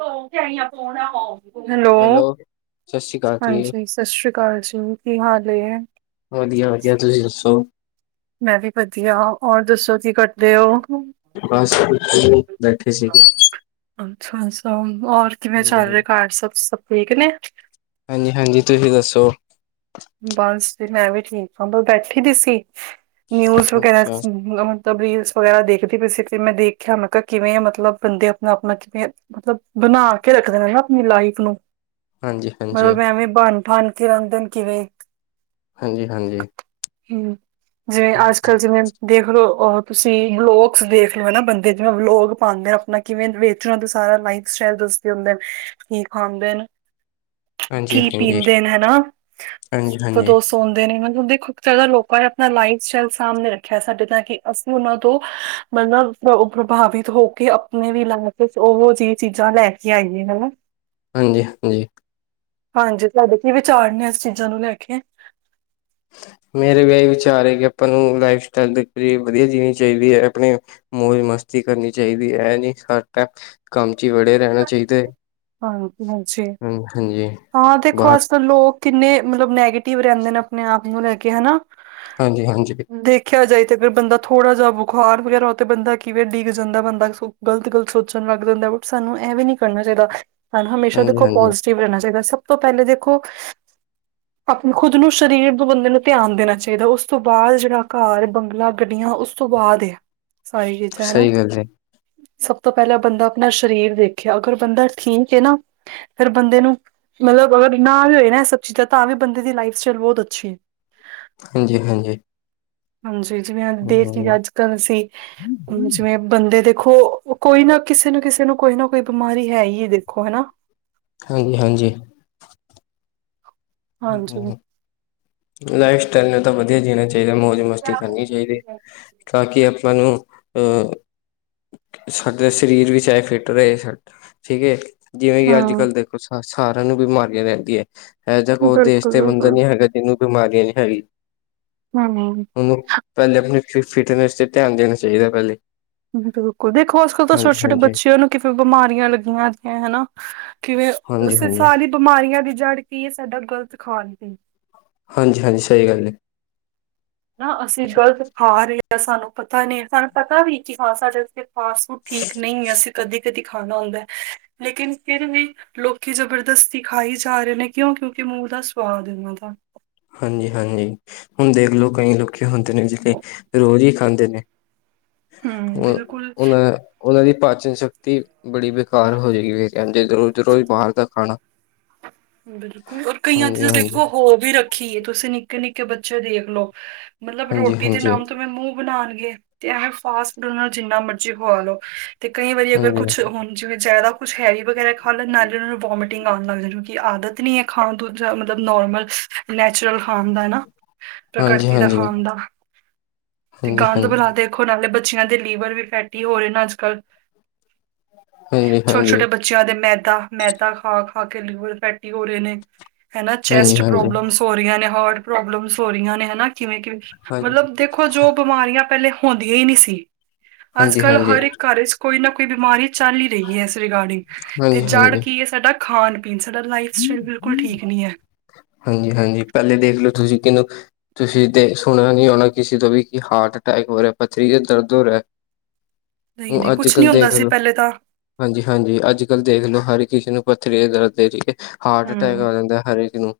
ਉਹਈਆਂ ਪਣਾ ਹਐਲਧ hello, ਸਤਿ ਸ਼੍ਰੀ ਅਕਾਲ ਜੀ ਹਾਂਜੀ, ਸਤਿ ਸ਼੍ਰੀ ਅਕਾਲ ਜੀ, ਕੀ ਹਾਲ ਹੈ? ਵਧੀਆ ਵਧੀਆ, ਤੁਸੀਂ ਦੱਸੋ? ਮੈਂ ਵੀ ਵਧੀਆ ਔਰ ਦੱਸੋ ਕੀ ਕਰਦੇ ਹੋ? ਜੀ ਬੈਠੇ ਸੀਗੇ। ਅੱਛਾ ਅੱਛਾ, ਹੋਰ, ਕਿਵੇਂ ਹਾਂਜੀ ਚੱਲ ਰਿਹਾ ਹਾਂਜੀ ਘਰ ਸਭ ਸਭ ਠੀਕ ਨੇ? ਹਾਂਜੀ-ਹਾਂਜੀ, ਤੁਸੀਂ ਦੱਸੋ? ਬਸ ਤੇ ਮੈਂ ਵੀ ਠੀਕ ਹਾਂ ਬੈਠੀ ਦੀ ਸੀ, ਨਿਊਜ ਵਗੈਰਾ ਅੱਛਾ ਮਤਲਬ ਰੀਲਸ ਵਗੈਰਾ ਦੇਖਦੇ ਪਈ ਸੀ ਮੈਂ ਦੇਖਿਆ ਮੈਂ ਕਿਹਾ ਕਿਵੇਂ ਮਤਲਬ ਬੰਦੇ ਆਪਣਾ ਆਪਣਾ ਕਿਵੇਂ, ਮਤਲਬ ਬਣਾ ਕੇ ਰੱਖਦੇ ਨਾ ਆਪਣੀ ਲਾਈਫ ਨੂੰ ਹਾਂਜੀ ਹਾਂਜੀ ਮਤਲਬ ਐਂਵੇਂ ਬਨ ਠਨ ਕੇ ਆਂਦੇ ਨੇ ਕਿਵੇਂ। ਹਾਂਜੀ -ਹਾਂਜੀ। ਹਮ, ਜਿਵੇਂ ਅੱਜ ਹਾਂਜੀ ਕੱਲ ਜਿਵੇਂ ਦੇਖਲੋ ਉਹ ਤੁਸੀਂ ਵਲੋਗਸ ਦੇਖ ਲੈਣਾ ਨਾ ਬੰਦੇਂ ਜਿਵੇਂ ਵਲੋਗ ਪਾਉਂਦੇ ਆਪਣਾ। ਕਿਵੇਂ ਵੇਚਣ ਦਾ ਤੇ ਸਾਰਾ ਲਾਈਫ ਸਟਾਈਲ ਦੱਸਦੇ ਹੁੰਦੇ ਕੀ ਖਾਂਦੇ ਨੇ। ਹਾਂਜੀ ਕੀ ਹਾਂਜੀ ਪੀਂਦੇ ਨੇ ਹਨਾ ਫ ਹਾਂਜੀ ਕਦੋਂ ਹਾਂਜੀ ਸੋਂ ਮਤਲਬ ਕਿ ਦੇਖੋ, ਕਈ ਵਾਰ ਲੋਕਾਂ ਨੇ ਆਪਣਾ ਲਾਈਫ ਸਟਾਈਲ ਸਾਹਮਣੇ ਰੱਖਿਆ ਸਾਡੇ, ਤਾਂ ਕਿ ਅਸੀਂ ਉਹਨਾਂ ਤੋਂ ਹਹਹਹ। ਮਤਲਬ ਪ੍ਰਭਾਵਿਤ ਹੋ ਕੇ ਆਪਣੇ ਵੀ ਲਾਈ ਉਹੋ ਜਿਹੀ ਚੀਜ਼ਾਂ ਲੈ ਕੇ ਆਈਆਂ ਹਨਾ [inaudible] [inaudible] ਹਾਂਜੀ -ਹਾਂਜੀ। ਹਾਂਜੀ, ਤੁਹਾਡੇ ਕੀ ਵਿਚਾਰ ਨੇ ਇਸ ਚੀਜ਼ਾਂ ਨੂੰ ਲੈ ਕੇ? ਮੇਰੇ ਵੀ ਇਹੀ ਵਿਚਾਰ ਹੈ ਕਿ ਆਪਾਂ ਨੂੰ ਲਾਈਫ ਸਟਾਈਲ ਵਧੀਆ ਜੀਣੀ ਚਾਹੀਦੀ ਹੈ ਆਪਣੇਂ ਮੌਜ ਮਸਤੀ ਕਰਨੀ ਚਾਹੀਦੀ ਹੈ। ਇਹ ਨੀ ਹਰ ਟਾਈਮ ਕੰਮ ਚ ਹੀ ਬੜੇ ਰਹੋ। ਹਾਂਜੀ ਹਾਂਜੀ। ਹਾਂ ਦੇਖੋ ਬਾਹਰ ਅੱਜ ਲੋਕ ਕਿੰਨੇ ਮਤਲਬ ਨੈਗੇਟਿਵ ਰਹਿੰਦੇਂ ਨੇ, ਆਪਣੇ ਆਪ ਨੂੰ ਲੈ ਕੇ ਹਨਾ। ਹਾਂਜੀ- ਹਾਂਜੀ। ਦੇਖਿਆ ਜਾਏ ਤੇ, ਫੇਰ ਬੰਦਾਂ ਥੋੜ੍ਹਾ ਜਿਹਾ ਬੁਖ਼ਾਰ ਵਗੈਰਾ ਹੋ, ਤੇ ਬੰਦਾਂ ਕਿਵੇਂ ਡਿੱਗ ਜਾਂਦਾ ਬੰਦਾ ਸੋ। ਗ਼ਲਤ ਗਲਤ ਸੋਚਣ ਲੱਗ ਜਾਂਦਾ ਹੈ। ਬਟ ਸਾਨੂੰ ਇਹਵੇ ਨੀ ਕਰਨਾ ਚਾਹੀਦਾ, ਸਾਨੂੰ ਹਮੇਸ਼ਾ ਹਾਂਜੀ ਦੇਖੋ ਹਾਂਜੀ ਪੋਜੀਟਿਵ ਰਹਿਣਾ ਚਾਹੀਦਾ, ਸਭ ਤੋਂ ਪਹਿਲੇ ਦੇਖੋ ਆਪਣੇ ਖੁਦ ਨੂੰ, ਸਰੀਰ ਨੂੰ ਬੰਦੇ ਨੂੰ ਧਿਆਨ ਦੇਣਾ ਚਾਹੀਦਾ। ਉਸ ਤੋਂ ਬਾਅਦ ਜਿਹੜਾ ਘਰ ਬੰਗਲਾ ਗੱਡੀਆਂ ਉਸ ਉਸ ਤੋਂ ਬਾਅਦ ਏ ਸਾਰੀਆ ਚੀਜ਼ਾਂ ਹਨਾ। ਸਹੀ ਗੱਲ ਹੈ ਸਭ ਤੋਂ ਪਹਿਲਾਂ ਬੰਦਾਂ ਆਪਣਾ ਸਰੀਰ ਸਰੀਰ ਦੇਖਿਆ। ਅਗਰ ਬੰਦਾਂ ਠੀਕ ਹੈ ਨਾ ਹ ਫਿਰ ਬੰਦੇ ਨੂੰ ਮਤਲਬ, ਅਗਰ ਨਾ ਵੀ ਹੋਏ ਨਾ ਇਹ ਸਭ ਚੀਜ਼ਾਂ, ਤਾਂ ਵੀ ਬੰਦੇ ਦੀ ਲਾਈਫ ਸਟਾਈਲ ਬਹੁਤ ਅੱਛੀ ਹੈ। ਹਾਂਜੀ- ਹਾਂਜੀ। ਹਾਂਜੀ ਜਿਵੇਂ ਦੇਖ ਲਈਏ ਅੱਜ ਕੱਲ ਅਸੀਂ, ਜਿਵੇਂ ਬੰਦੇ ਦੇਖੋਓ ਕੋਈ ਨਾ ਕਿਸੇ ਨਾ ਕਿਸੇ ਨੂੰ ਕੋਈ ਨਾ ਕੋਈ ਬਿਮਾਰੀ ਹੈ ਹੀ ਹੈ ਦੇਖੋ ਹਨਾ? ਹਾਂਜੀ- ਹਾਂਜੀ। ਹਾਂਜੀ। ਲਾਈਫ ਸਟਾਈਲ ਨੂੰ ਤਾਂ ਵਧੀਆ ਜੀਣਾ ਚਾਹੀਦਾ, ਮੌਜ ਮਾਰ ਕੇ। ਰੋਟੀ ਖਾਣੀ ਚਾਹੀਦੀ। ਤਾਂ ਕਿ ਆਪਾਂ ਨੂੰ ਅਹ ਸਾਡਾ ਸਰੀਰ ਵੀ ਚਾਹੇ ਫਿੱਟ ਰਹੇ ਸਾਡਾ, ਠੀਕ ਹੈ। ਜਿਵੇਂ ਕਿ ਅੱਜ ਹਾਂ ਕੱਲ ਦੇਖੋ ਸ ਸਾਰਿਆਂ ਨੂੰ ਬਿਮਾਰੀਆਂ ਰਹਿੰਦੀਆਂ ਏ, ਇਹੋ ਜਿਹਾ ਕੋ ਉਹ ਦੇਸ਼ ਤੇ ਬੰਦਾ ਬਿਲਕੁਲ-ਬਿਲਕੁਲ ਨੀ ਹੈਗਾ ਜਿਨੂੰ ਬਿਮਾਰੀਆਂ ਨੀ ਹੈ। ਹਾਂ ਹਮਮ। ਉਹਨੂੰ, ਪਹਿਲੇ ਆਪਣੀ ਫ ਫਿਟਨੈਸ 'ਤੇ ਧਿਆਨ ਦੇਣਾ ਚਾਹੀਦਾ ਪਹਿਲੇ। ਬਿਲਕੁਲ, ਦੇਖੋ ਅੱਜ ਕੱਲ ਤਾਂ ਹਾਂਜੀ ਛੋਟੇ- ਛੋਟੇ ਹਾਂਜੀ ਬੱਚਿਆਂ ਨੂੰ ਕਿਵੇਂ ਬਿਮਾਰੀਆਂ ਲੱਗੀਆਂ ਦਿਆਂਏ ਹਨਾ? ਕਿਵੇਂ, ਹਾਂਜੀ ਅਸ ਹਾਂਜੀ ਸਾਰੀ ਬਿਮਾਰੀਆਂ ਦੀ ਜੜ੍ਹ ਕੀ ਇਹ ਸਾਡਾ ਗ਼ਲਤ ਖਾਣ ਪੀਣ। ਹਾਂਜੀ -ਹਾਂਜੀ ਸਹੀ ਗੱਲ ਹੈ। ਨਾ, ਅਸੀਂ ਗ਼ਲਤ ਖਾ ਰਹੇ ਹਾਂ। ਸਾਨੂੰ ਪਤਾ ਨਹੀਂ ਸਾਨੂੰ ਪਤਾ ਵੀ ਕੀ ਖਾ ਸਕਦੇ। ਫਾਸਟ ਫੂਡ ਠੀਕ ਨਹੀਂ, ਅਸੀਂ ਕਦੀ- ਕਦੀ ਖਾਣਾ ਹੁੰਦਾ ਏ। ਲੇਕਿਨ, ਫਿਰ ਵੀ ਲੋਕੀ ਜਬਰਦਸਤੀ ਖਾਈ ਜਾ ਰਹੇ ਨੇ। ਕਿਉਂ, ਕਿਉਂਕਿ ਮੂੰਹ ਦਾ ਸਵਾਦ ਏ ਉਹਨਾਂ ਦਾ। ਹਾਂਜੀ -ਹਾਂਜੀ। ਹੁਣ ਦੇਖਲੋ, ਕਈ ਲੋਕੀ ਹੁੰਦੇ ਨੇ ਜਿਹੜੇ ਰੋਜ਼ ਹੀ ਖਾਂਦੇ ਨੇ। ਹੂੰ, ਉਹ ਬਿਲਕੁਲ, ਉਹਨਾ। ਉਹਨਾਂ ਦੀ ਪਾਚਨ ਸ਼ਕਤੀ ਬੜੀ ਬੇਕਾਰ ਹੋ ਜਾਏਗੀ। ਵੇ, ਇੰਜ ਰੋਜ਼ -ਰੋਜ਼ ਬਾਹਰ ਦਾ ਖਾਣਾ। ਬਿਲਕੁਲ, ਔਰ ਕਈਆਂ ਦੀ ਹਾਂਜੀ ਤਾਂ ਹਾਂਜੀ ਦੇਖੋ ਹੋ ਵੀ ਰੱਖੀਏ, ਤੁਸੀਂ ਨਿੱਕੇ- ਨਿੱਕੇ ਬੱਚੇ ਦੇਖ ਲਓ। ਮਤਲਬ, ਹਾਂਜੀ ਰੋਟੀ ਦੇ ਹਾਂਜੀ ਨਾਮ ਤੋਂ ਮੈਂ ਮੂੰਹ ਬਣਾਉਣਗੇ, ਤੇ ਇਵੇਂ ਫਾਸਟ ਫੂਡ ਨਾਲ ਜਿੰਨਾ ਮਰਜ਼ੀ ਖਵਾ ਲਓ। ਤੇ ਕਈ ਵਾਰੀ ਅਗਰ ਹਾਂਜੀ ਕੁਛ ਹੁਣ, ਜਿਵੇਂ ਜ਼ਿਆਦਾ ਕੁਛ ਹੈਵੀ ਵਗੈਰਾ ਖਾ ਲੈਣ, ਨਾਲੇ ਉਹਨਾਂ ਨੂੰ ਵੋਮੀਟਿੰਗ ਆਉਣ ਲੱਗ ਜਾਂਦੀ। ਆਦਤ ਨੀ ਹੈ ਖਾਣ ਤੋਂ, ਜਾਂ ਮਤਲਬ ਨੋਰਮਲ ਯਾ ਨੈਚੂਰਲ ਖਾਣ ਦਾ ਨਾ ਹਾਂਜੀ ਪ੍ਰਕਿਰਤੀ ਦਾ ਖਾਣ ਹਾਂਜੀ ਦਾ। ਤੇ ਗੰਦ ਹਾਂਜੀ ਬਲਾ ਤੇ। ਹੁਣ ਵਾਲੇ ਬੱਚਿਆਂ ਦੇ ਲੀਵਰ ਵੀ ਫੈਟੀ ਹੋ ਰਹੇ ਨੇ ਅੱਜ ਕੱਲ, ਹਾਂਜੀ ਛੋਟੇ ਹਾਂਜੀ ਛੋਟੇ ਬੱਚੇ ਬੱਚਿਆਂ ਦੇ ਮੈਦਾ-ਮੈਦਾ ਖਾ-ਖਾ ਕੇ ਲੀਵਰ ਫੈਟੀ ਹੋ ਰਹੇ ਨੇ ਹੈਨਾ ਹਾਂਜੀ ਹਾਂਜੀ ਚੈਸਟ ਹਾਂਜੀ ਪ੍ਰੋਬਲਮ ਹੋ ਰਹੀਆਂ ਨੇ, ਹਾਰਟ ਪ੍ਰੋਬਲਮਸ ਹੋ ਰਹੀਆਂ ਨੇ ਹੈਨਾ ਕਿਵੇਂ-ਕਿਵੇਂ ਮਤਲਬ ਦੇਖੋ ਜੋ ਬਿਮਾਰੀਆਂ ਪਹਿਲੇ ਹੁੰਦੀਆਂ ਹੀ ਨਹੀਂ ਸੀ, ਅੱਜ ਹਾਂਜੀ ਹਾਂਜੀ ਕੱਲ ਹਰ ਹਾਂਜੀ ਇੱਕ ਘਰ ਚ ਕੋਈ ਨਾ ਕੋਈ ਬਿਮਾਰੀ ਚੱਲ ਹੀ ਰਹੀ ਐ, ਇਸ ਰਿਗਾਰਡਿੰਗ ਤੇ ਜੜ ਹਾਂਜੀ ਕੀ ਐ ਸਾਡਾ ਖਾਣ-ਪੀਣ। ਸਾਡਾ ਲਾਈਫ ਸਟਾਈਲ ਬਿਲਕੁਲ ਠੀਕ ਨੀ ਐ। ਹਾਂਜੀ-ਹਾਂਜੀ, ਪਹਿਲੇ ਦੇਖ ਲੋ ਤੁਸੀਂ ਕਿਹਨੂੰ ਤੁਸੀਂ ਦੇ ਸੁਣਿਆ ਨੀ ਹੋਣਾ, ਕਿਸੇ ਤੋਂ ਵੀ ਕਿ ਹਾਰਟ ਅਟੈਕ ਹੋ ਰਿਹਾ ਪੱਥਰੀ ਚ ਦਰਦ ਹੋ ਰਿਹਾ। ਨਹੀਂ ਨਹੀਂ ਕੁਛ ਨਹੀ ਹੁੰਦਾ ਸੀ ਪਹਿਲੇ ਤਾਂ। ਹਾਂਜੀ-ਹਾਂਜੀ, ਅੱਜ-ਕੱਲ੍ਹ ਦੇਖ ਲੋ, ਹਰ ਕਿਸੇ ਨੂੰ ਪੱਥਰੀ ਦੇ ਦਰਦ, ਹਾਰਟ ਅਟੈਕ ਹਮ ਆ ਜਾਂਦਾ ਹਰ ਇਹਨੂੰ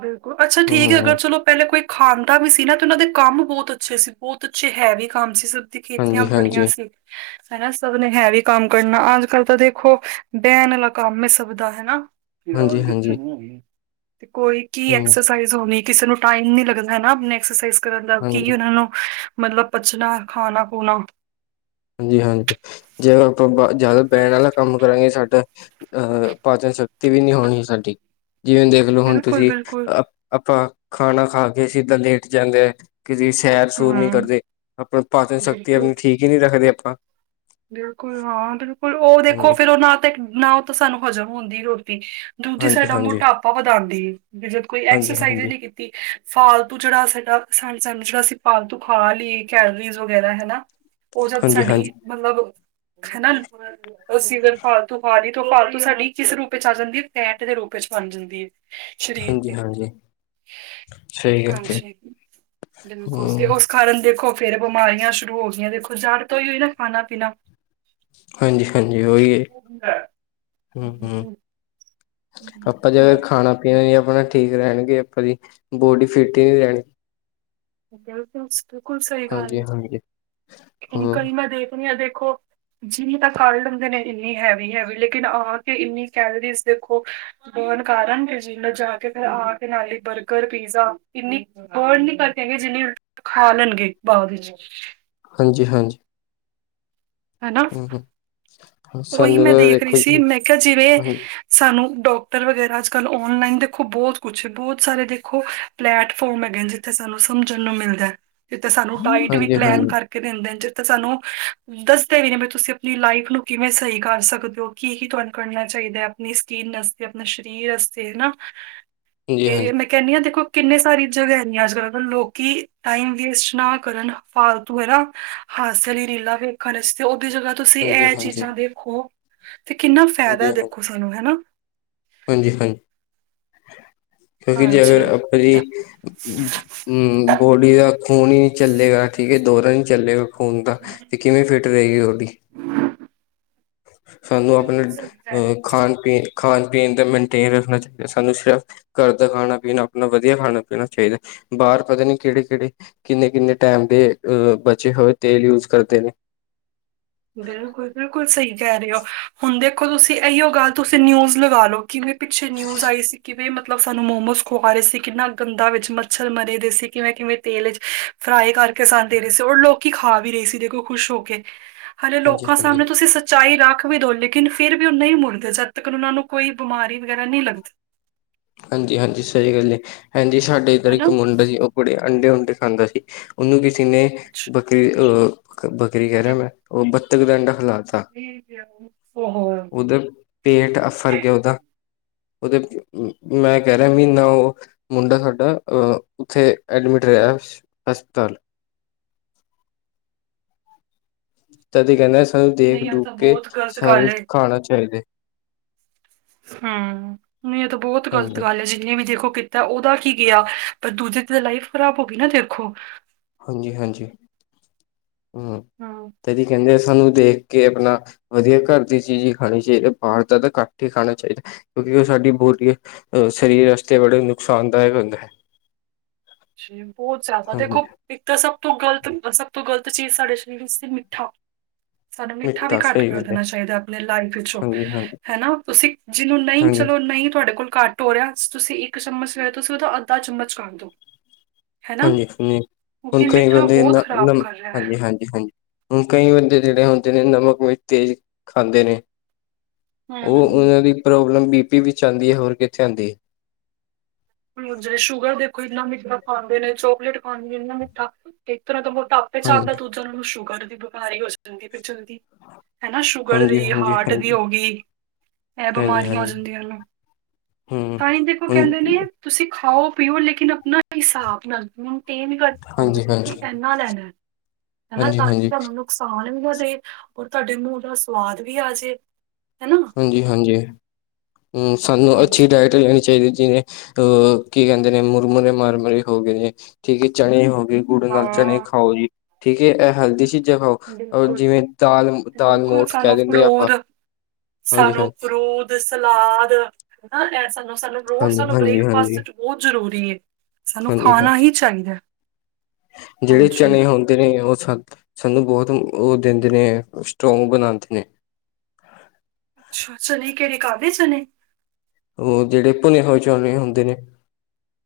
ਬਿਲਕੁਲ ਅੱਛਾ ਠੀਕ ਐ ਅਗਰ ਚਲੋ ਪਹਿਲੇ ਕੋਈ ਖਾਂਦਾ ਵੀ ਸੀ ਨਾ ਤੇ ਉਹਨਾਂ ਦੇ ਕੰਮ ਬਹੁਤ ਅੱਛੇ ਸੀ ਬਹੁਤ ਅੱਛੇ ਹੈਵੀ ਕੰਮ ਸੀ ਦੀ ਖੇਤੀਆਂ ਹਾਂਜੀ, ਬੜੀਆਂ ਹਾਂਜੀ, ਸੀ। ਹਨਾ ਸਭ ਨੇ ਹੈਵੀ ਕੰਮ ਕਰਨਾ, ਅੱਜ ਕੱਲ੍ਹ ਤਾਂ ਦੇਖੋ ਬਹਿਣ ਵਾਲਾ ਕੰਮ ਐ ਸਭ ਦਾ ਹਨਾ। ਹਾਂਜੀ, [unintelligible] ਕਿੱਥੇ ਹਾਂਜੀ, ਨੂੰ ਹੋ ਗਈ। ਤੇ ਕੋਈ ਕੀ ਹੂੰ, ਐਕਸਰਸਾਈਜ਼ ਹੋਣੀ, ਕਿਸੇ ਨੂੰ ਟਾਈਮ ਨੀ ਲੱਗਦਾ ਹਨਾ ਆਪ ਐਕਸਰਸਾਈਜ਼ ਮਤਲਬ ਹਾਂਜੀ, ਕੀ ਉਹਨਾਂ ਨੂੰ ਮਤਲਬ ਪੱਚਣਾ ਖਾਣਾ-ਖੂਣਾ। ਹਾਂਜੀ-ਹਾਂਜੀ, ਜੇ ਆਪਾਂ ਜ਼ਿਆਦਾ ਬਹਿਣ ਵਾਲਾ ਕੰਮ ਕਰਾਂਗੇ ਸਾਡਾ ਅਹ ਪਾਚਨ ਸ਼ਕਤੀ ਵੀ ਨਹੀਂ ਹੋਣੀ ਸਾਡੀ, ਜਿਵੇਂ ਦੇਖ ਲੋ ਹੁਣ ਤੁਸੀਂ ਬਿਲਕੁਲ-ਬਿਲਕੁਲ ਆਪਾਂ ਖਾਣਾ ਖਾ ਕੇ ਸਿੱਧਾ ਲੇਟ ਜਾਂਦੇ ਹ। ਕਿਸੀ ਸੈਰ ਸੁਰ ਨੀ ਹੂੰ ਕਰਦੇ, ਆਪਣਾ ਪਾਚਨ ਸ਼ਕਤੀ ਬਿਲਕੁਲ। ਆਪਣੀ ਠੀਕ ਹੀ ਨਹੀਂ ਰੱਖਦੇ ਆਪਾਂ। ਬਿਲਕੁਲ ਹਾਂ ਬਿਲਕੁਲ, ਉਹ ਦੇਖੋ ਹਾਂਜੀ। ਫੇਰ ਉਹ ਨਾ ਤਾਂ ਨਾ ਉਹ ਤਾਂ ਸਾਨੂੰ ਹਜ਼ਮ ਹੁੰਦੀ ਰੋਟੀ। ਦੂਜੀ ਹਾਂਜੀ, ਸਾਡਾ ਹਾਂਜੀ, ਮੋਟਾਪਾ ਵਧਾਦੀ ਐ, ਜਦ ਕੋਈ ਹਾਂਜੀ, ਐਕਸਰਸਾਈਜ਼ ਹਾਂਜੀ, ਨਹੀਂ ਕੀ ਤੇ ਫਾਲਤੂ ਜਿਹੜਾ ਸਾਡਾ ਸਨ-ਸਨ, ਸਾਨੂੰ ਜਿਹੜਾ ਅਸੀਂ ਫਾਲਤੂ ਖਾ ਲਈਏ ਕੈਲਰੀਜ਼ ਵਗੈਰਾ ਹੈਨਾ। ਉਹ ਜਦ ਹਾਂਜੀ, ਸਾਡੀ ਹਾਂਜੀ, ਮਤਲਬ ਹਨਾ ਅਸੀਂ ਅਗਰ ਫਾਲਤੂ ਖਾ ਲਈਏ ਤਾਂ ਉਹ ਫਾਲਤੂ ਸਾਡੀ ਕਿਸ ਰੂਪ ਚ ਆ ਜਾਂਦੀ ਐ, ਫੈਟ ਦੇ ਰੂਪ ਵਿੱਚ ਬਣ ਜਾਂਦੀ ਐ। ਸਰੀਰ ਹਾਂਜੀ, ਤੇ ਹਾਂਜੀ। ਸਹੀ ਗੱਲ ਹੈ ਹਾਂਜੀ, ਬਿਲਕੁਲ ਤੇ ਹੂੰ, ਉਸ ਕਾਰਨ ਦੇਖੋ ਫੇਰ ਬਿਮਾਰੀਆਂ ਸ਼ੁਰੂ ਹੋ ਗਈਆਂ ਦੇਖੋ, ਜਾਣ ਤੋਂਈ ਹੋਈ ਨਾ ਖਾਣਾ ਪੀਣਾ। ਹਾਂਜੀ-ਹਾਂਜੀ, ਵਧੀਆ ਜੀ, ਹੁੰ-ਹੁੰ। ਆਪਾਂ ਜ ਖਾਣਾ ਪੀਣਾ ਹੀ ਆਪਣਾ ਠੀਕ ਰਹਿਣਗੇ, ਆਪਾਂ ਦੀ ਬੋਡੀ ਫਿਟ ਹੀ ਨਹੀਂ ਰਹਿਣ ਬਿਲਕੁਲ ਸ ਬਿਲਕੁਲ ਸਹੀ ਗੱਲ ਐ, ਹਾਂਜੀ-ਹਾਂਜੀ ਅ ਹੂੰ ਕਇ ਮੈਂ ਦੇਖ ਰਹੀ ਆ ਦੇਖੋ ਜਿਮ ਤਾਂ ਕਰ ਲੈਂਦੇ ਨੇ ਇੰਨੀ ਹੈਵੀ-ਹੈਵੀ ਲੇਕਿਨ ਆ ਕੇ ਇੰਨੀ ਕੈਲਰੀਜ਼ ਦੇਖੋ ਬਰਨ ਕਰ ਆਂਗੈ ਜੀ, ਜਾ ਕੇ ਫਿਰ ਆ ਕੇ ਨਾਲੇ ਬਰਗਰ, ਪੀਜ਼ਾ ਇੰਨੀ ਬਰਨ ਨੀ ਕਰ ਹੈਗੇ ਜਿੰਨੇ, ਖਾ ਲੈਣਗੇ ਬਾਅਦ ਵਿੱਚ। ਹਾਂਜੀ-ਹਾਂਜੀ। ਹੈਨਾ। ਹੂੰ ਉਹੀ ਸਾਨੂੰ ਮੈਂ ਤਾਂ ਦੇਖ ਰਹੀ ਦੇਖੋ ਸੀ, ਜੀ ਮੈਂ ਕਿਹਾ ਜਿਵੇਂ ਸਾਨੂੰ ਡਾਕਟਰ ਵਗੈਰਾ ਅੱਜ-ਕੱਲ੍ਹ ਔਨਲਾਈਨ ਦੇਖੋ ਬਹੁਤ ਕੁਛ, ਬਹੁਤ ਸਾਰੇ ਦੇਖੋ ਪਲੈਟਫੋਮ ਹੈਗੇ ਜਿੱਥੇ ਸਾਨੂੰ ਸਮਝਣ ਨੂੰ ਮਿਲਦਾ। ਜਿੱਥੇ ਸਾਨੂੰ ਡਾਈਟ ਵੀ ਪਲੈਨ ਹਾਂਜੀ-ਹਾਂਜੀ-ਹਾਂਜੀ। ਕਰਕੇ ਦਿੰਦੇ ਨੇ, ਜਿੱਥੇ ਸਾਨੂੰ ਦੱਸਦੇ ਵੀ ਨੇ ਵੀ ਤੁਸੀਂ ਆਪਣੀ ਲਾਈਫ ਨੂੰ ਕਿਵੇੈਂ ਸਹੀ ਕਰ ਸਕਦੇ ਹੋ, ਕੀ ਕੀ ਤੁਹਾਨੂੰ ਕਰਨਾ ਚਾਹੀਦਾ ਆਪਣੀ ਸਕਿੰਨ ਵਾਸਤੇ ਆਪਣੇ ਸਰੀਰ ਵਾਸਤੇ ਹੈ ਨਾ। ਤੇ ਹਾਂਜੀ-ਹਾਂਜੀ, ਮੈਂ ਕਹਿੰਨੀ ਹਾਂ ਦੇਖੋ ਕਿੰਨੀ ਸਾਰੀ ਜਗ੍ਹਾ ਹੇਗੀਆਂ ਅੱਜ ਕੱਲ੍ਹ ਲੋਕੀ ਟਾਈਮ ਵੇਸਟ ਨਾ ਕਰਨ ਫਾਲਤੂ ਹੈ ਨਾ, ਹਾਸੇ ਆਲੀ ਰੀਲਾ ਵੇਖਣ ਤੇ ਉਹਦੀ ਜਗ੍ਹਾ ਤੁਸੀਂ ਇਹ ਹਾਂਜੀ-ਹਾਂਜੀ, ਹਾਂਜੀ-ਹਾਂਜੀ, ਚੀਜ਼ਾਂ ਦੇਖੋ ਤੇ ਕਿੰਨਾ ਫਾਇਦਾ ਦੇਖੋ ਸਾਨੂੰ ਹੈਨਾ। ਹਾਂਜੀ-ਹਾਂਜੀ, ਕਿਉਂਕਿ ਜੇ ਹਾਂਜੀ ਅਗਰ ਆਪਾਂ ਜੀ ਹਮ ਬੋਡੀ ਦਾ ਖੂਨ ਹੀ ਨੀ ਚੱਲੇਗਾ ਠੀਕ ਹੈ, ਦੋਹਰਾ ਨੀ ਚੱਲੇਗਾ [unintelligible] ਦਾ ਤੇ ਕਿਵੇਂ ਫਿਟ ਰਹੇਗੀ ਤੁਆਡੀ? [inaudible] ਸਾਨੂੰ ਆਪਣਾ ਅਹ ਖਾਣ ਪੀਣ, ਖਾਣ ਪੀਣ ਦਾ ਮੇਨਟੇਨ ਰੱਖਣਾ ਚਾਹੀਦਾ ਸਾਨੂੰ ਸਫ ਘਰ ਦਾ ਖਾਣਾ ਪੀਣਾ ਆਪਣਾ ਵਧੀਆ ਖਾਣਾ ਪੀਣਾ ਚਾਹੀਦਾ, ਬਾਰ ਪਤਾ ਨੀ ਕਿਹੜੇ ਕਿਹੜੇ ਕਿੰਨੇ-ਕਿੰਨੇ ਟਾਈਮ ਦੇ ਅ ਬਚੇ ਹੋਏ ਤੇਲ ਯੂਜ ਕਰਦੇ ਨੇ। ਬਿਲਕੁਲ, ਬਿਲਕੁਲ ਸਹੀ ਕਹਿ ਰਹੇ ਹੋ ਹੁਣ ਦੇਖੋ ਤੁਸੀਂ ਇਹੀਓ ਗੱਲ ਤੁਸੀਂ ਨਿਊਜ਼ ਲਗਾ ਲਓ ਕਿਵੇਂ ਪਿੱਛੇ ਨਿਊਜ਼ ਆਈ ਸੀ ਕਿਵੇਂ ਮਤ ਮਤਲਬ ਸਾਨੂੰ ਮੋਮੋਸ ਖਵਾ ਰਹੇ ਸੀ, ਕਿੰਨਾ ਗੰਦਾ ਵਿੱਚ ਮੱਛਰ ਮਰੇ ਦੇ ਸੀ ਕਿਵੇਂ-ਕਿਵੇਂ ਤੇਲ ਚ ਫਰਾਈ ਕਰਕੇ ਸਾਨੂੰ ਦੇ ਰਹੇ ਸੀ ਔਰ ਲੋਕੀ ਖਾ ਵੀ ਰਹੇ ਸੀ ਦੇਖੋ ਖੁਸ਼ ਹੋ ਕੇ। ਹਾਲੇ ਹਾਂਜੀ ਲੋਕਾਂ ਹਾਂਜੀ ਸਾਹਮਣੇ ਤੁਸੀਂ ਸ ਚਾਈ ਰੱਖ ਵੀ ਦਿਓ ਲੇਕਿਨ ਫਿਰ ਵੀ ਉਹ ਨਹੀਂ ਮੁੜਦੇ ਜਦ ਤੱਕ ਓਨਾਂ ਨੂੰ ਕੋਈ ਬਿਮਾਰੀ ਵਗੈਰਾ ਨਹੀਂ ਲੱਗਦੀ। ਹਾਂਜੀ-ਹਾਂਜੀ, ਸਹੀ ਗੱਲ ਏ, ਭੈਨ ਜੀ ਸਾਡੇ ਇੱਧਰ ਹੈਨਾ ਇੱਕ ਮੁੰਡਾ ਸੀ ਉਹ ਬੜੇ ਅੰਡੇ ਉੰਡੇ ਖਾਂਦਾ ਸੀ। ਉਹਨੂੰ ਕਿਸੇ ਨੇ ਅੱਛਾ, ਬੱਕਰੀ, ਓ ਬੱਕਰੀ ਕਹਿ ਰਯਾ ਮੈਂ, ਉਹ ਬਤਖ ਦਾ ਅੰਡਾ ਖਿਲਾ ਤਾ। [unintelligible] ਓਦਾ ਪੇਂਟ ਆਫ਼ਰ ਗਿਆ ਓਦਾ, ਉਹਦੇ ਮੈਂ ਕਹਿ ਰਿਹਾ ਮਹੀਨਾ ਉਹ ਮੁੰਡਾ ਸਾਡਾ ਅ ਉੱਥੇ ਐਡਮਿਟ ਰਿਹਾ ਓਦੇ ਚ। ਹਸਪਤਾਲ। ਤਦੀ ਕਹਿੰਦੇ ਸਾਨੂੰ ਦੇਖ ਨਹੀਂ ਇਹ ਦੁਖ ਤਾਂ ਕੇ ਬਹੁਤ ਗ਼ਲਤ ਸਾਨੂੰ ਗੱਲ ਏ। ਖਾਣਾ ਚਾਹੀਦਾ ਏ। ਹੂੰ, ਨਹੀਂ ਇਹ ਤਾਂ ਬਹੁਤ ਗ਼ਲਤ ਹਾਂਜੀ ਗੱਲ ਏ ਜਿੰਨੇ ਵੀ ਦੇਖੋ ਤਾਂ ਉਹਦਾ ਕੀ ਗਿਆ, ਪਰ ਦੂਜੇ ਤੇ ਤਾਂ ਲਾਈਫ ਖ਼ਰਾਬ ਹੋ ਗਈ ਨਾ ਦੇਖੋ। ਹਾਂਜੀ-ਹਾਂਜੀ, ਹੂੰ, ਤਦੀ ਕਹਿੰਦੇ ਸਾਨੂੰ ਦੇਖ ਕਿ ਆਪਣਾ ਵਧੀਆ ਘਰ ਦੀ ਚੀਜ਼ ਹੀ ਖਾਨੀ ਚਾਹੀਏ, ਬਾਹਰ ਦਾ ਤਾਂ ਘੱਟ ਹੀ ਖਾਣਾ ਚਾਹੀਦਾ। ਕਿਉਂਕਿ ਉਹ ਸਾਡੀ ਬੋਡੀ ਅ ਸਰੀਰ ਵਾਸਤੇ ਬੜਾ ਈ ਨੁਕਸਾਨਦਾਇਕ ਹੁੰਦਾ ਐ। ਹੂੰ, ਬੋਤ ਜਾਦਾ ਹਾਂਜੀ ਦੇਖੋ ਇੱਕ ਤਾਂ ਸਭ ਤੋਂ ਗ਼ਲਤ, ਸਭ ਤੋਂ ਗ਼ਲਤ ਚੀਜ਼ ਸਾਡੇ ਸਰੀਰ ਵਿੱਚ ਸੀ ਮਿੱਠਾ। ਸਾਨੂੰ ਮਿੱਠਾ ਵੀ ਘੱਟ ਸਹੀ ਕਰ ਗੱਲ ਹੈ ਦੇਣਾ ਚਾਹੀਦਾ ਆਪਣੇ ਲਾਈਫ ਵਿੱਚੋਂ। ਹਾਂਜੀ ਹਾਂਜੀ ਹੈਨਾ, ਤੁਸੀਂ ਜਿਹਨੂੰ ਨਹੀਂ, ਹਾਂਜੀ ਚਲੋ ਨਹੀਂ ਤੁਹਾਡੇ ਕੋਲ ਘੱਟ ਹੋ ਰਯਾ, ਤੁਸੀਂ ਇੱਕ ਚਮਚ ਬਜਾਏ ਤੁਸੀਂ ਓਦਾ ਅੱਧਾ ਚਮਚ ਕਰ ਦੋ। ਹਨਾ? ਹਾਂਜੀ ਹੂੰ, ਹੁਨ ਕਿਉਂਕਿ ਕਈ ਮਿੱਠਾ ਬੰਦੇ ਬਹੁਤ ਇੰਨਾ ਖ਼ਰਾਬ [unintelligible] ਕਰ ਰਿਹਾ ਹੈ। ਹਾਂਜੀ, ਹਾਂਜੀ, ਹਾਂਜੀ ਹੁਨ ਕਈ ਬੰਦੇ ਜਿਹੜੇ ਹੁੰਦੇ ਨੇ, ਨਮਕ ਮਿਰਚ ਤੇਜ਼ ਖਾਂਦੇ ਨੇ। ਉਹ ਹੂੰ। ਉਹਨਾਂ ਦੀ ਪ੍ਰੋਬਲਮ ਬੀ ਪੀ ਵਿੱਚ ਆਂਦੀ ਹੈ ਹੋਰ ਕਿੱਥੇ ਆਂਦੀ। ਹੂੰ, ਜੇ ਸ਼ੂਗਰ ਦੇਖੋ ਇੰਨਾ ਮਿੱਠਾ ਖਾਂਦੇ ਨੇ, ਚੋਕਲੇਟ ਖਾਨਗੇ ਇੰਨਾ ਮਿੱਠਾ ਤੇ ਇੱਕ ਤਰ੍ਹਾਂ ਦਾ ਮੋਟਾਪਾ ਇਸ ਹਿਸਾਬ ਹਾਂਜੀ ਨਾਲ ਦੂਜਾ ਉਹਨਾਂ ਨੂੰ ਸ਼ੂਗਰ ਦੀ ਬਿਮਾਰੀ ਹੋ ਜਾਂਦੀ ਫਿਰ ਜਲਦੀ। ਹੈਨਾ ਸ਼ੂਗਰ ਹਾਂਜੀ ਦੀ, ਹਾਂਜੀ ਹਾਰਟ ਹਾਂਜੀ ਦੀ ਹੋ ਗੀ, ਐ ਹਾਂਜੀ ਬਿਮਾਰੀਆਂ ਹੋ ਹਾਂਜੀ ਜਾਂਦੀ ਓਨੁ। ਹਮ ਤਾਂਹੀ ਦੇਖੋ ਹੁਣ ਕਹਿੰਦੇ ਨੇ ਤੁਸੀਂ ਖਾਓ ਪੀਓ ਲੇਕਿਨ ਆਪਨਾ ਹਿਸਾਬ ਨਾਲ, ਹੁਨ [unintelligible] ਤੁਸੀ ਕਹੋਗੇ ਹਾਂਜੀ ਹਾਂਜੀ ਤੁਸੀਂ ਏਨਾ ਲੈਨਾ, ਹੈਨਾ ਹਾਂਜੀ ਤਾਂ ਕਿ ਹਾਂਜੀ ਤਹਾਨੂੰ ਨੁਕਸਾਨ ਵੀ ਘਟੇ ਔਰ ਤੁਹਾਡੇ ਮੂੰਹ ਦਾ ਸਵਾਦ ਵੀ ਆ ਜੇ ਹਨਾ? ਹਾਂਜੀ-ਹਾਂਜੀ, ਹੂੰ, ਸਾਨੂੰ ਅੱਛੀ ਹਾਂਜੀ ਡਾਇਟ ਲੈਨੀ ਚਾਹੀਦੀ ਜਿਵੇਂ ਅਹ ਕੀ ਕਹਿੰਦੇ ਨੇ ਮੁਰਮੁਰੇ ਮਾਰਮਰੇ ਹੋ ਗਏ ਨੇ, ਠੀਕ ਐ ਚਣੇ ਹੋ ਗੇ। ਗੁਡ ਨਾਲ ਚਣੇ ਹਾਂ ਖਾਓ ਜੀ, ਠੀਕ ਏ, ਐ ਹੈਲਦੀ ਚੀਜ਼ਾਂ ਚੀਜ਼ਾਂ ਖਾਓ, ਅਹ ਬਿਲਕੁਲ, ਜਿਵੇਂ ਦਾਲ ਦਾਲ ਬਿਲਕੁਲ ਮੋਠ ਕਹਿ ਦੇਂਦੇ ਆਪਾਂ। ਸਾਨੂੰ ਫਰੂਟ ਤੇ ਸਲਾਦ ਹੈਨਾ, ਐ ਸਾਨੂੰ, ਸਾਨੂੰ ਰੋਜ਼ ਹਾਂਜੀ ਸਾਨੂੰ ਹਾਂਜੀ ਬ੍ਰੇਕਫਾਸਟ ਹਾਂਜੀ ਚ ਬੋਤ ਜ਼ਰੂਰੀ ਏ। ਸਾਨੂੰ ਹਾਂਜੀ ਖਾਣਾ ਹਾਂਜੀ ਹੀ ਚਾਹੀਦਾ ਐ। ਜਿਹੜੇ ਚਨੇ ਹੁੰਦੇ ਨੇ ਓ ਸ ਸਾਨੂੰ ਬੋਤ ਉਹ ਦਿੰਦੇ ਨੇ, ਸਟਰੋਂਗ ਬਨਾਂਦੇ ਨੇ। ਅੱਛਾ ਚਨੇ, ਕੇੜੇ ਕਾਬਲੇ ਚਨੇ? ਉਹ ਜਿਹੜੇ ਭੁਨੇ ਹੋਏ ਚਨੇ ਹੋਂਦੇ ਨੇ।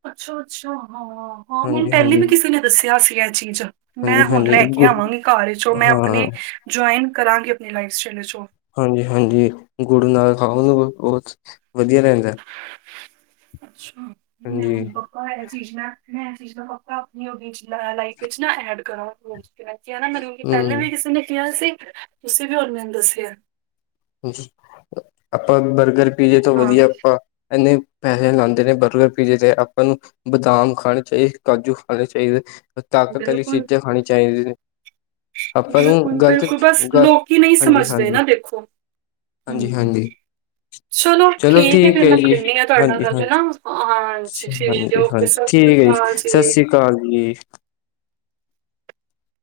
ਅੱਛਾ-ਅੱਛਾ, ਹਾਂ-ਹਾਂ, ਮੈਨੂੰ ਹਾਂਜੀ ਪਹਿਲੀ ਹਾਂਜੀ ਵੀ ਕਿਸੇ ਨੇ ਦੱਸਿਆ ਸੀ ਇਹ ਚੀਜ਼ ਮੈਂ ਹਾਂਜੀ ਹੁਣ ਹਾਂਜੀ ਲੈ ਕੇ ਗੁ ਆਵਾਂਗੀ ਘਰ ਚੋਂ ਮੈਂ ਹਾਂ ਆਪਣੇ ਜੁਆਇਨ ਕਰਾਂਗੀ ਆਪਣੀ ਲਾਈਫ ਸਟਾਈਲ ਚੋਂ। ਹਾਂਜੀ-ਹਾਂਜੀ, ਗੁੜ ਨਾਲ ਖਾਉ ਸਗੋਂ ਬਹੁਤ ਵਧੀਆ ਰਹਿੰਦਾ। ਅੱਛਾ, ਮਨੈਂ ਹਾਂਜੀ ਹੁਣਦਾ ਹੁਨ ਇਹ ਚੀਜ਼ ਮੈਂ, ਇਹ ਚੀਜ਼ ਮੈਂ ਪੱਕਾ ਆਪਨੀ ਓਦੇ ਚ, ਅ ਲਾਈਫ ਚ ਨਾ ਐਡ ਕਰਾਂ ਰੋਜ। ਕਿੈਂ ਕਿਹਾ ਨਾ ਮੈਨੂੰ ਪਹਿਲਾਂ ਹਮ ਵੀ ਕਿਸੇ ਨੇ ਕਿਹਾ ਸੀ ਤੁਸੀਂ ਵੀ ਹੋਰ ਮੈਨੂੰ ਦੱਸਿਆ। ਆਪਾਂ ਬਰਗਰ ਪੀਜੇ ਤੋਂ ਹਾਂ ਵਧੀਆ ਆਪਾਂ ਇੰਨੇ ਪੈਸੇ ਲਾਉਂਦੇ ਨੇ ਬਰਗਰ, ਪੀਜੇ ਤੇ ਆਪਾਂ ਨੂੰ ਬਦਾਮ ਖਾਣੇ ਚਾਹੀਦੇ, ਕਾਜੂ ਖਾਣੇ ਚਾਹੀਦੇ ਤਾਕਤ ਵਾਲੀ ਬਿਲਕੁਲ, ਚੀਜ਼ਾਂ ਖਾਣੀ ਚਾਹੀਦੀਆਂ। ਬਿਲਕੁਲ-ਬਿਲਕੁਲ ਬਸ ਗ ਲੋਕੀ ਨਹੀਂ ਹਾਂਜੀ ਸਮਝਦੇ ਹਾਂਜੀ ਨਾ ਦੇਖੋ ਹੂੰ ਹਾਂਜੀ -ਹੂੰ। ਹਾਂਜੀ ਚਲੋ ਠੀਕ ਹੈ, ਫਿਰ ਮੈਂ ਕਰਨੀ ਹਾਂ ਤੁਹਾਡੇ ਨਾਲ ਗੱਲ ਹਾਂਜੀ ਹਾ-ਹਾਂਜੀ ਹਾਂਜੀ ਦਿਓ ਹਾਂਜੀ, ਠੀਕ ਹੈ, ਜੀ ਸਤਿ ਸ਼੍ਰੀ ਅਕਾਲ ਜੀ।